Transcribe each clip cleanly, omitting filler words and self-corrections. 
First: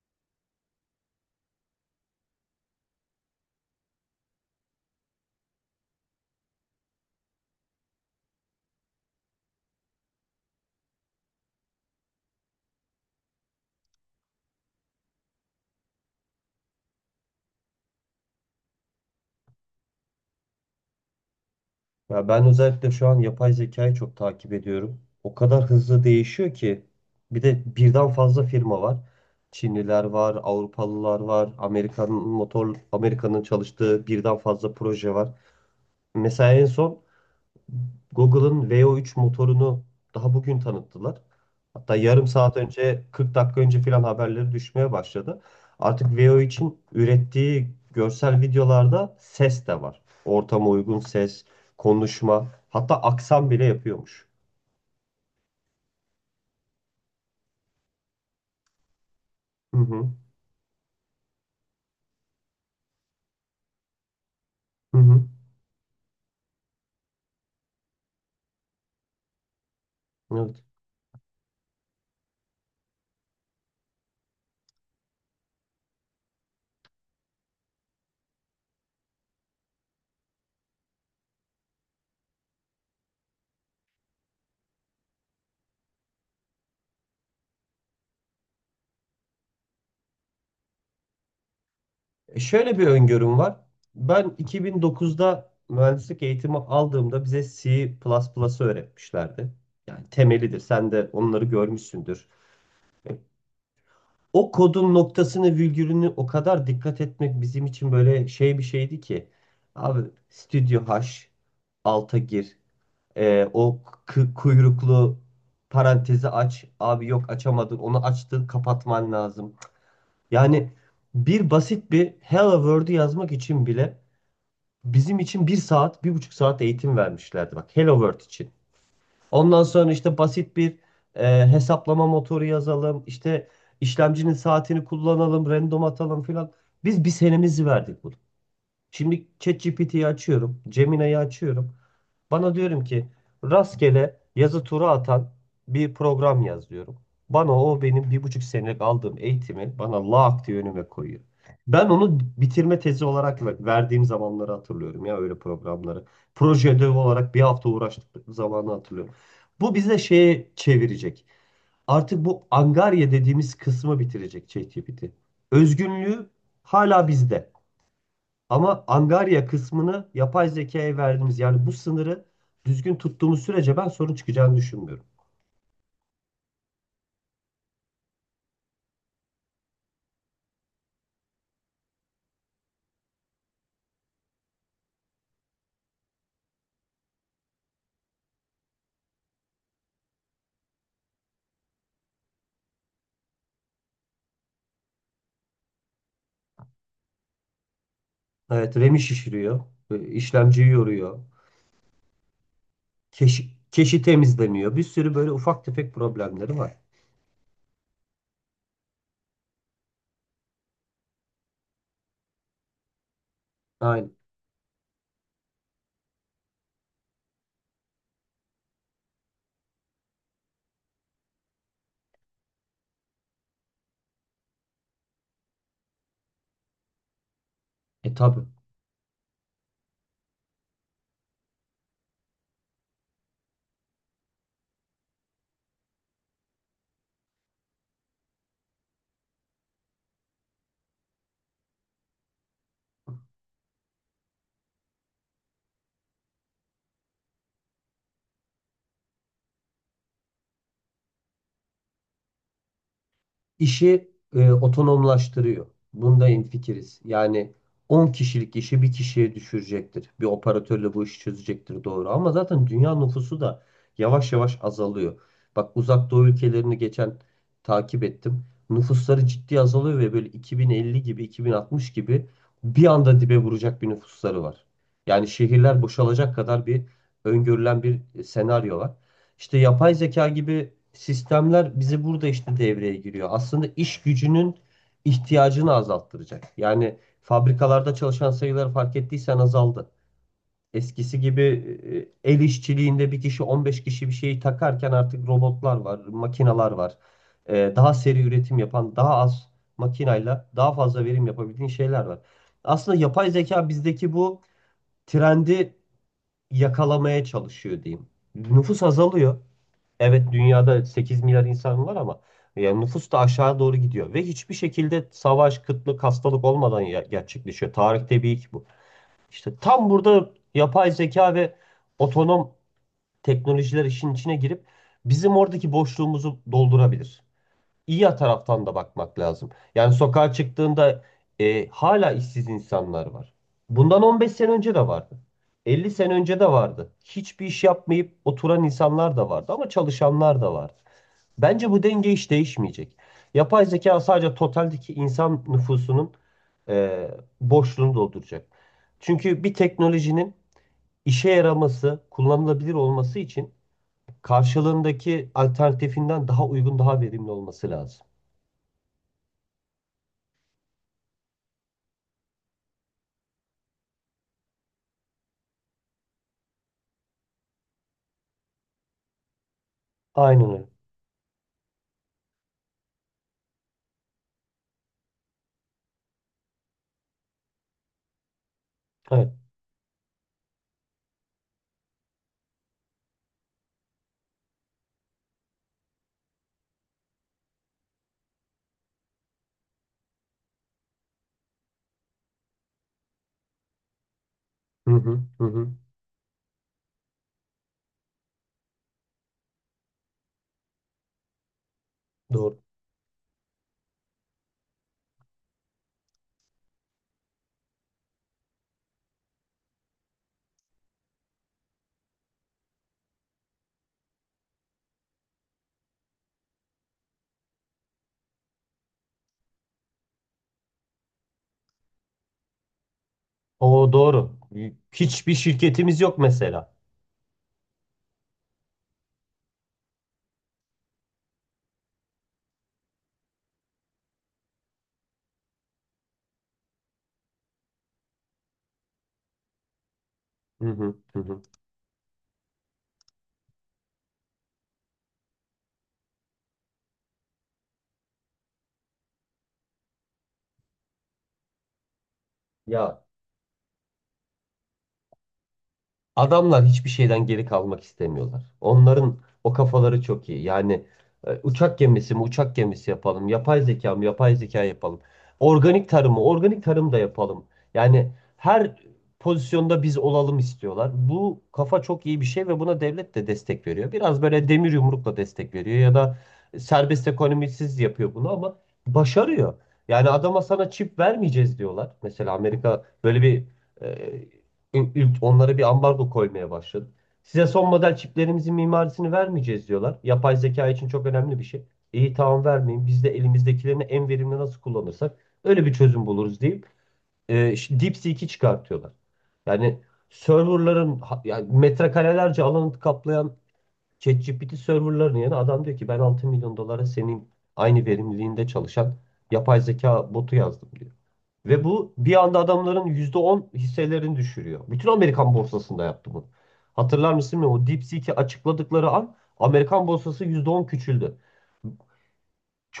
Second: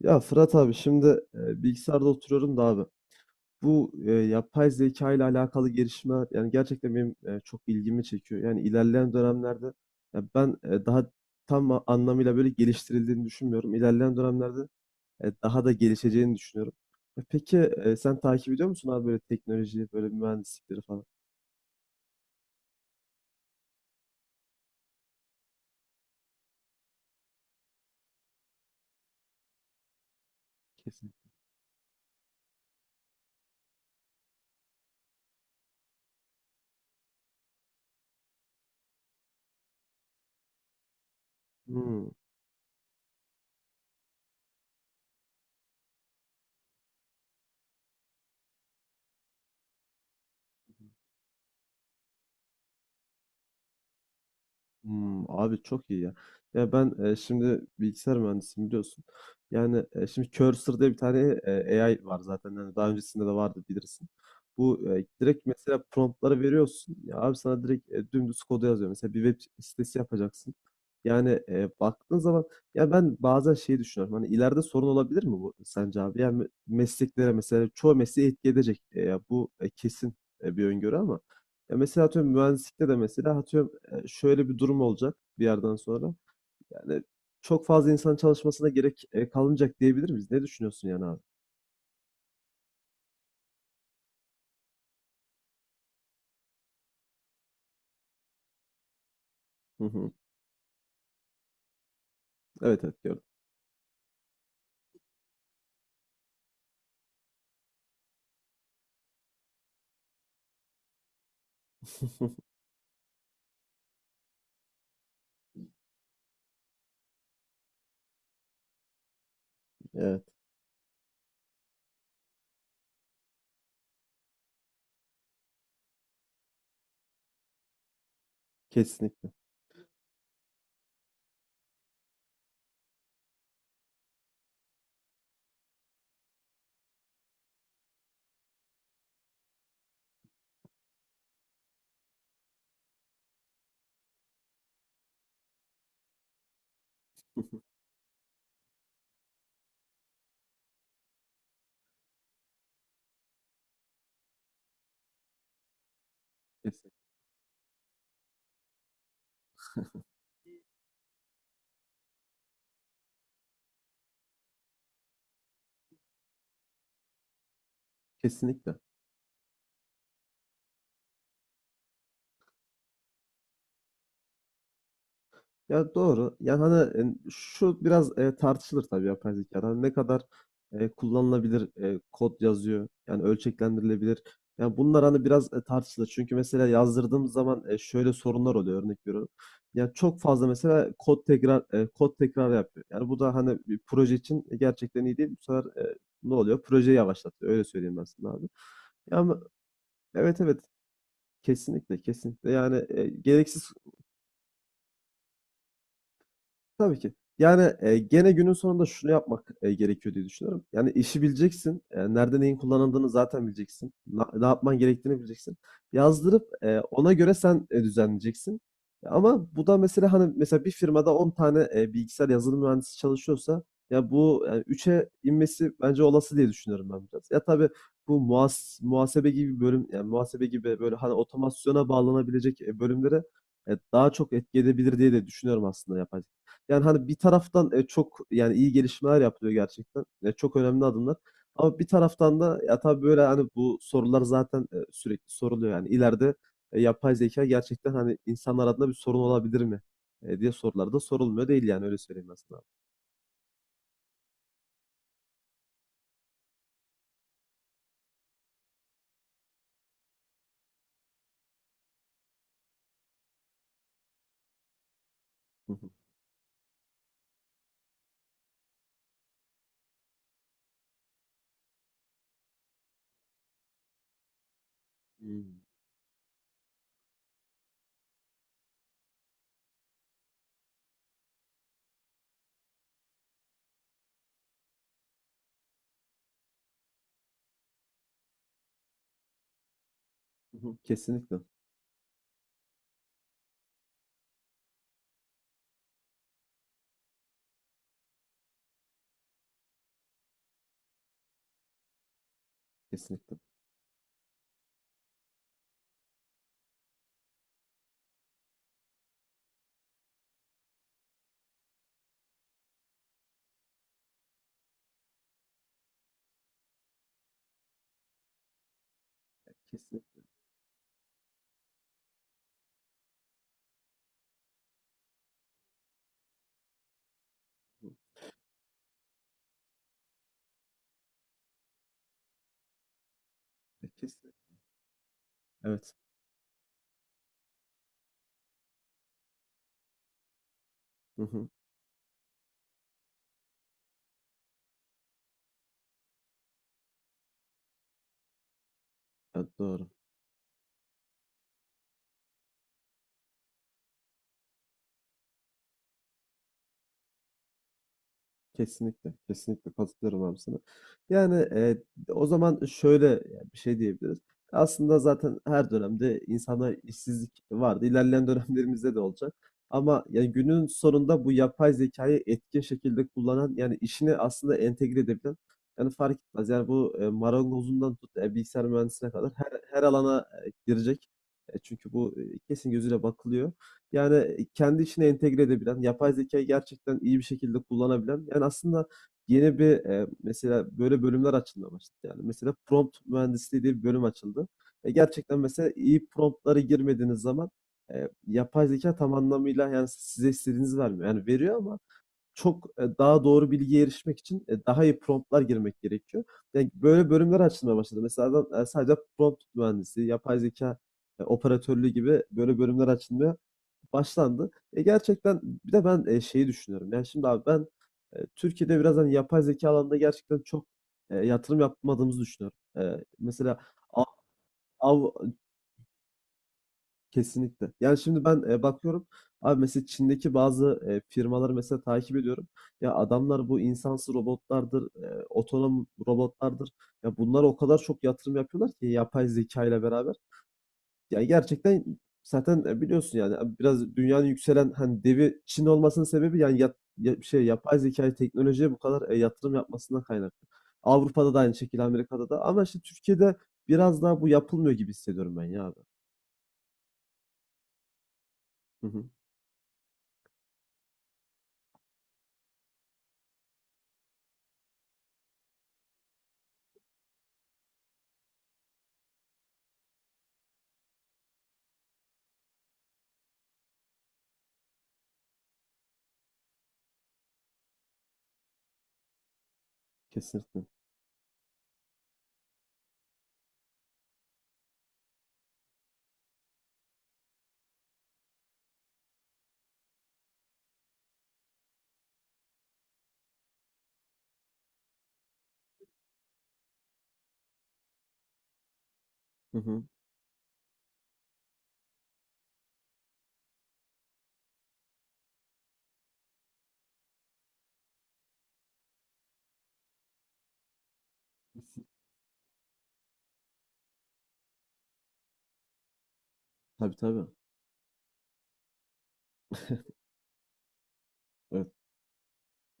Ya Fırat abi, şimdi bilgisayarda oturuyorum da abi. Bu yapay zeka ile alakalı gelişmeler, yani gerçekten benim çok ilgimi çekiyor. Yani ilerleyen dönemlerde ya, ben daha tam anlamıyla böyle geliştirildiğini düşünmüyorum. İlerleyen dönemlerde daha da gelişeceğini düşünüyorum. Peki, sen takip ediyor musun abi böyle teknolojiyi, böyle mühendislikleri falan? Ya ben özellikle şu an yapay zekayı çok takip ediyorum. O kadar hızlı değişiyor ki bir de birden fazla firma var. Çinliler var, Kesin. Avrupalılar var, Amerika'nın çalıştığı birden fazla proje var. Mesela en son Google'ın VO3 motorunu daha bugün tanıttılar. Hatta Hmm. yarım saat önce, 40 dakika önce filan haberleri düşmeye başladı. Artık vo için ürettiği görsel videolarda ses de var. Ortama uygun ses, konuşma, hatta aksan bile yapıyormuş. Abi çok iyi ya. Ya ben, şimdi bilgisayar mühendisiyim, biliyorsun. Hı Yani hı. şimdi Cursor diye bir tane AI var zaten. Yani daha öncesinde de vardı, bilirsin. Bu Hı hı. direkt mesela promptları veriyorsun. Ya abi, sana direkt dümdüz kodu yazıyor. Mesela bir web sitesi yapacaksın. Evet. Yani baktığın zaman ya, ben bazen şeyi düşünüyorum. Hani ileride sorun olabilir mi bu sence abi? Yani mesleklere, mesela çoğu mesleği etki edecek. Ya bu kesin bir öngörü ama ya, mesela atıyorum mühendislikte de mesela atıyorum, şöyle bir durum olacak bir yerden sonra. Yani çok fazla insan çalışmasına gerek kalmayacak diyebilir miyiz? Ne düşünüyorsun yani abi? Şöyle bir öngörüm var. Ben 2009'da mühendislik eğitimi aldığımda bize C++'ı öğretmişlerdi. Hı Yani hı. temelidir. Sen de onları görmüşsündür. Evet, evet, E, gördüm. O kodun noktasını, virgülünü o kadar dikkat etmek bizim için böyle şey bir şeydi ki. Abi Studio H alta gir. O kuyruklu parantezi aç. Abi yok açamadın. Onu açtın, kapatman lazım. Evet, Yani bir basit bir Hello World'u yazmak için bile bizim için bir saat, bir buçuk saat eğitim vermişlerdi. Bak Hello World için. kesinlikle. Ondan sonra işte basit bir hesaplama motoru yazalım. İşte işlemcinin saatini kullanalım, random atalım filan. Biz bir senemizi verdik bunu. Şimdi ChatGPT'yi açıyorum, Gemini'yi açıyorum. Bana diyorum ki rastgele yazı tura atan bir program yaz diyorum. Bana o benim bir buçuk senelik aldığım eğitimi bana lak diye önüme koyuyor. Ben onu bitirme tezi olarak verdiğim zamanları hatırlıyorum ya öyle programları. Proje Kes- ödevi olarak bir hafta uğraştık zamanı hatırlıyorum. Bu bize şeye çevirecek. Artık bu angarya dediğimiz kısmı bitirecek ChatGPT. Özgünlüğü hala bizde. Kesinlikle. Ama Angarya kısmını yapay zekaya verdiğimiz yani bu sınırı düzgün tuttuğumuz sürece ben sorun çıkacağını düşünmüyorum. Ya, doğru. Yani hani, şu biraz tartışılır tabii yapay zekada. Hani ne kadar kullanılabilir kod yazıyor. Yani ölçeklendirilebilir. Yani bunlar hani biraz tartışılır. Çünkü mesela yazdırdığım zaman şöyle sorunlar oluyor, örnek veriyorum. Yani çok fazla mesela kod tekrar yapıyor. Yani bu da hani bir proje için gerçekten iyi değil. Bu sefer ne oluyor? Projeyi yavaşlatıyor. Öyle söyleyeyim ben sana abi. Evet, RAM'i Ya ama şişiriyor, evet, evet, işlemciyi yoruyor, kesinlikle, kesinlikle. Yani keşi, gereksiz. keşi temizlemiyor. Bir sürü böyle ufak tefek problemleri var. Tabii ki. Yani, gene günün sonunda şunu yapmak, gerekiyor diye düşünüyorum. Yani, işi bileceksin, nerede neyin kullanıldığını zaten bileceksin. Aynen. Ne yapman gerektiğini bileceksin. Yazdırıp, ona göre sen, düzenleyeceksin. Ama bu da mesela, hani, mesela bir firmada 10 tane, bilgisayar yazılım mühendisi çalışıyorsa ya, bu, 3'e inmesi bence olası diye düşünüyorum ben biraz. Ya, tabii E bu tabi. Muhasebe gibi bir bölüm, yani muhasebe gibi, böyle, hani, otomasyona bağlanabilecek, bölümlere, daha çok etki edebilir diye de düşünüyorum aslında yapay. Yani, hani, bir taraftan, çok, yani iyi gelişmeler yapılıyor gerçekten. Ya, çok önemli adımlar ama bir taraftan da ya, tabii, böyle, hani, bu sorular zaten, sürekli soruluyor, yani ileride, yapay zeka gerçekten, hani, insanlar adına bir sorun olabilir mi, diye sorular da sorulmuyor değil, yani öyle söyleyeyim aslında. İşi otonomlaştırıyor. Bunda hemfikiriz. Yani 10 kişilik işi bir kişiye düşürecektir. Bir operatörle bu işi çözecektir doğru. Ama zaten dünya nüfusu da yavaş yavaş azalıyor. Bak Hı hı. Uzak Doğu ülkelerini geçen takip ettim. Nüfusları ciddi azalıyor ve böyle 2050 gibi 2060 gibi bir anda dibe vuracak bir nüfusları var. Yani Hımm. şehirler boşalacak kadar bir öngörülen bir senaryo var. İşte yapay zeka gibi sistemler bizi burada işte devreye giriyor. Aslında iş gücünün ihtiyacını azalttıracak. Yani fabrikalarda çalışan sayıları fark ettiysen azaldı. Hı hı. Eskisi Kesinlikle, gibi el işçiliğinde bir kişi 15 kişi bir şeyi takarken artık robotlar var, makineler var. Daha seri üretim yapan, daha az makinayla daha fazla verim yapabildiğin şeyler var. Aslında yapay kesinlikle. zeka bizdeki bu trendi yakalamaya çalışıyor diyeyim. Nüfus azalıyor. Evet, dünyada 8 milyar insan var ama yani nüfus da aşağı doğru gidiyor ve hiçbir şekilde savaş, kıtlık, hastalık olmadan gerçekleşiyor. Tarihte bir ilk bu. İşte tam Kesinlikle. burada yapay zeka ve otonom teknolojiler işin içine girip bizim oradaki boşluğumuzu doldurabilir. Hı. İyi taraftan da bakmak lazım. Yani sokağa çıktığında hala işsiz insanlar var. Bundan 15 Kesin. sene önce de vardı. elli Evet. sene önce de vardı. Hiçbir iş yapmayıp oturan insanlar da vardı ama çalışanlar da vardı. Hı hı. Bence bu denge hiç değişmeyecek. Yapay zeka sadece totaldeki insan nüfusunun e, boşluğunu dolduracak. Çünkü bir Evet, doğru. teknolojinin işe yaraması, kullanılabilir olması için karşılığındaki alternatifinden daha uygun, daha verimli olması lazım. Kesinlikle, kesinlikle katılıyorum abi sana. Yani o zaman şöyle yani bir şey diyebiliriz. Aslında zaten her dönemde insanlar işsizlik vardı. İlerleyen dönemlerimizde de olacak. Ama yani Aynen günün öyle. sonunda bu yapay zekayı etkin şekilde kullanan, yani işini aslında entegre edebilen, yani fark etmez. Yani bu marangozundan tut, bilgisayar mühendisine kadar Evet. her alana girecek. Çünkü bu kesin gözüyle bakılıyor. Yani kendi içine entegre edebilen, yapay zekayı gerçekten iyi bir şekilde kullanabilen, yani aslında yeni bir mesela böyle bölümler açılmaya başladı. Yani mesela prompt mühendisliği diye bir bölüm açıldı. Hı hı, Gerçekten hı hı. mesela iyi promptları girmediğiniz zaman yapay zeka tam anlamıyla yani size istediğinizi vermiyor. Yani veriyor ama Doğru. çok, daha doğru bilgiye erişmek için daha iyi promptlar girmek gerekiyor. Yani böyle bölümler açılmaya başladı. Mesela adam, sadece prompt mühendisi, yapay zeka operatörlüğü gibi böyle bölümler açılmaya başlandı. Gerçekten bir de ben, şeyi düşünüyorum. Yani, şimdi abi ben, Türkiye'de biraz, hani, yapay zeka alanında gerçekten çok, yatırım yapmadığımızı düşünüyorum. Mesela O a doğru. av Hiçbir şirketimiz yok mesela. Kesinlikle. Yani, şimdi ben, bakıyorum abi, mesela Çin'deki bazı, firmaları mesela takip ediyorum. Ya, adamlar bu insansız robotlardır, otonom robotlardır. Ya, bunlara o kadar çok yatırım yapıyorlar ki yapay zeka ile beraber. Hı hı, hı Ya hı. gerçekten zaten, biliyorsun yani, biraz dünyanın yükselen, hani, devi Çin olmasının sebebi yani ya şey, yapay zekâya, teknolojiye bu kadar, yatırım yapmasından kaynaklı. Avrupa'da da aynı şekilde, Amerika'da da, ama işte Ya, Türkiye'de biraz daha bu yapılmıyor gibi hissediyorum ben ya abi. adamlar hiçbir şeyden geri kalmak istemiyorlar. Hı hı. Onların o kafaları çok iyi. Yani uçak gemisi mi uçak gemisi yapalım, yapay zeka mı yapay zeka yapalım, organik tarımı organik tarım da yapalım. Yani her pozisyonda biz olalım istiyorlar. Bu kafa çok iyi bir şey ve buna devlet de destek veriyor. Biraz böyle demir yumrukla destek veriyor ya da serbest ekonomisiz yapıyor bunu ama başarıyor. Yani adama Kesinlikle. sana çip vermeyeceğiz diyorlar. Mesela Amerika böyle bir e, onlara bir ambargo koymaya başladı. Size son model çiplerimizin mimarisini vermeyeceğiz diyorlar. Yapay zeka için çok önemli bir şey. İyi tamam vermeyin. Biz de elimizdekilerini en verimli nasıl kullanırsak öyle bir çözüm buluruz deyip işte DeepSeek'i çıkartıyorlar. Hı Yani hı. Yani metrekarelerce alanı kaplayan ChatGPT serverların yerine adam diyor ki ben 6 milyon dolara senin aynı verimliliğinde çalışan yapay zeka botu yazdım diyor. Ve bu bir anda adamların %10 hisselerini düşürüyor. Bütün Amerikan borsasında yaptı bunu. Tabii, Hatırlar tabii. mısın bilmiyorum. O DeepSeek'i açıkladıkları an Amerikan borsası %10 küçüldü. Evet.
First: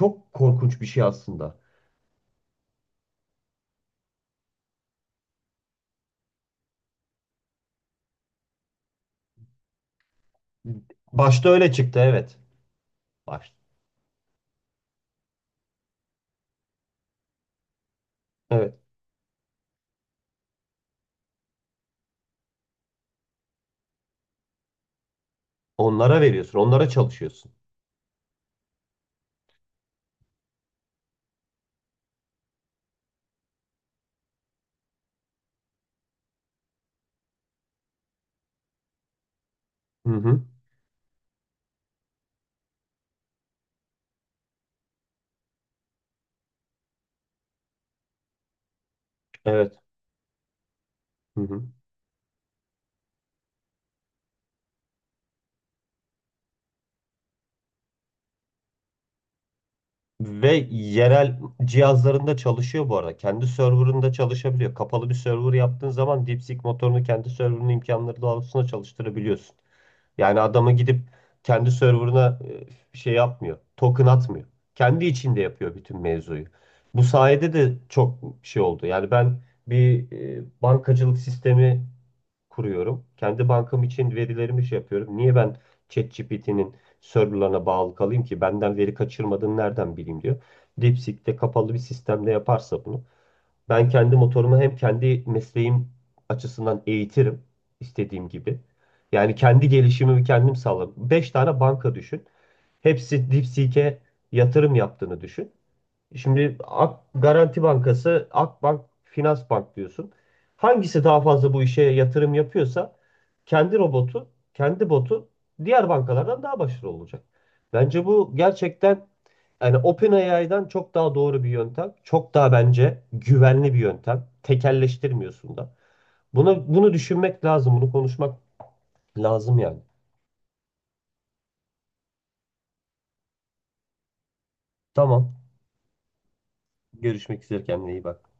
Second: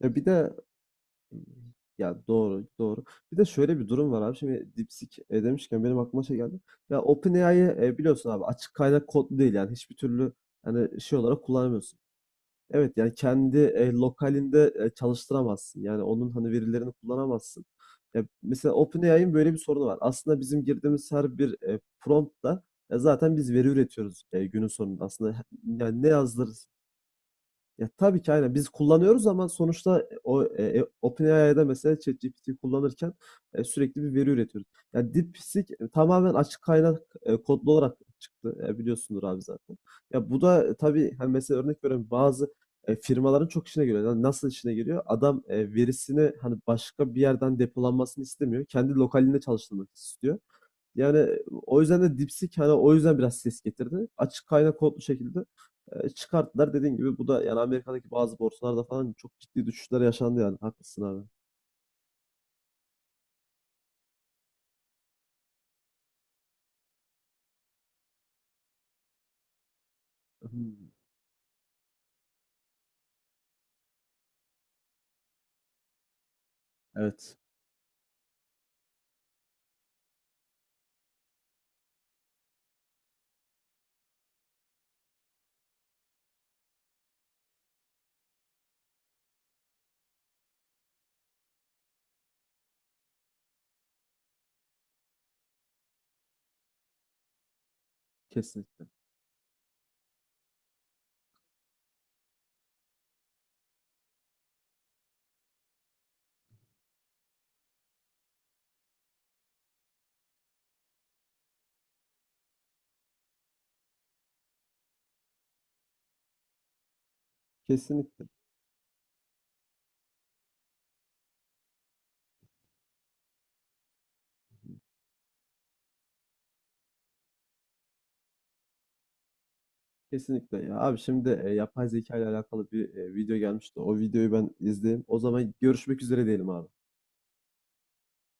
Ya bir de korkunç bir şey aslında. Ya doğru, doğru. Bir de şöyle bir durum var abi. Şimdi DeepSeek, demişken benim aklıma şey geldi. Ya, OpenAI'yı, biliyorsun abi, açık kaynak kodlu değil, yani hiçbir türlü, hani, şey olarak Başta öyle kullanamıyorsun. çıktı evet. Evet, yani Baş. kendi lokalinde çalıştıramazsın. Yani onun hani verilerini kullanamazsın. Ya mesela Evet. OpenAI'ın böyle bir sorunu var. Aslında bizim girdiğimiz her bir promptla zaten biz veri üretiyoruz günün sonunda. Aslında he- yani ne Onlara yazdır veriyorsun, onlara çalışıyorsun. ya tabii ki aynen biz kullanıyoruz ama sonuçta, OpenAI'da mesela ChatGPT'yi kullanırken sürekli bir veri üretiyoruz. Yani DeepSeek tamamen açık kaynak kodlu olarak çıktı. Biliyorsundur abi zaten. Hı Ya bu hı. da tabii hani mesela örnek veriyorum, bazı firmaların çok işine geliyor. Yani nasıl işine geliyor? Adam verisini hani başka bir yerden depolanmasını istemiyor. Kendi lokalinde Evet. çalıştırmak istiyor. Yani Hı hı. o yüzden de DeepSeek hani o yüzden biraz ses getirdi. Açık kaynak kodlu şekilde çıkarttılar. Dediğin gibi bu da yani Amerika'daki bazı borsalarda falan çok ciddi düşüşler yaşandı Ve yani. Haklısın abi. yerel cihazlarında çalışıyor bu arada. Kendi serverında çalışabiliyor. Kapalı bir server yaptığın zaman DeepSeek motorunu kendi serverının imkanları doğrultusunda çalıştırabiliyorsun. Yani adama Hmm, gidip kendi serverına şey yapmıyor. Token atmıyor. Kendi içinde yapıyor bütün mevzuyu. Bu Evet. sayede de çok şey oldu. Yani ben bir bankacılık sistemi kuruyorum. Kendi bankam için verilerimi şey yapıyorum. Niye ben ChatGPT'nin serverlarına bağlı kalayım ki benden veri kaçırmadığını nereden bileyim diyor. DeepSeek'te kapalı bir sistemde yaparsa bunu ben kendi motorumu hem kendi mesleğim açısından eğitirim istediğim gibi. Kesinlikle. Yani kendi gelişimimi kendim sağlarım. 5 tane banka düşün. Hepsi DeepSeek'e yatırım yaptığını düşün. Şimdi Ak Garanti Bankası, Akbank, Finansbank diyorsun. Hangisi daha fazla bu işe yatırım yapıyorsa kendi robotu, kendi botu diğer bankalardan daha başarılı olacak. Bence Kesinlikle. bu gerçekten yani OpenAI'dan çok daha doğru bir yöntem. Çok daha bence güvenli bir yöntem. Tekelleştirmiyorsun da. Bunu düşünmek lazım, bunu konuşmak lazım yani. Kesinlikle. Ya abi, şimdi yapay zeka ile alakalı bir video gelmişti. O videoyu ben izleyeyim. O Tamam. zaman görüşmek üzere diyelim abi. Görüşmek üzere kendine iyi bak.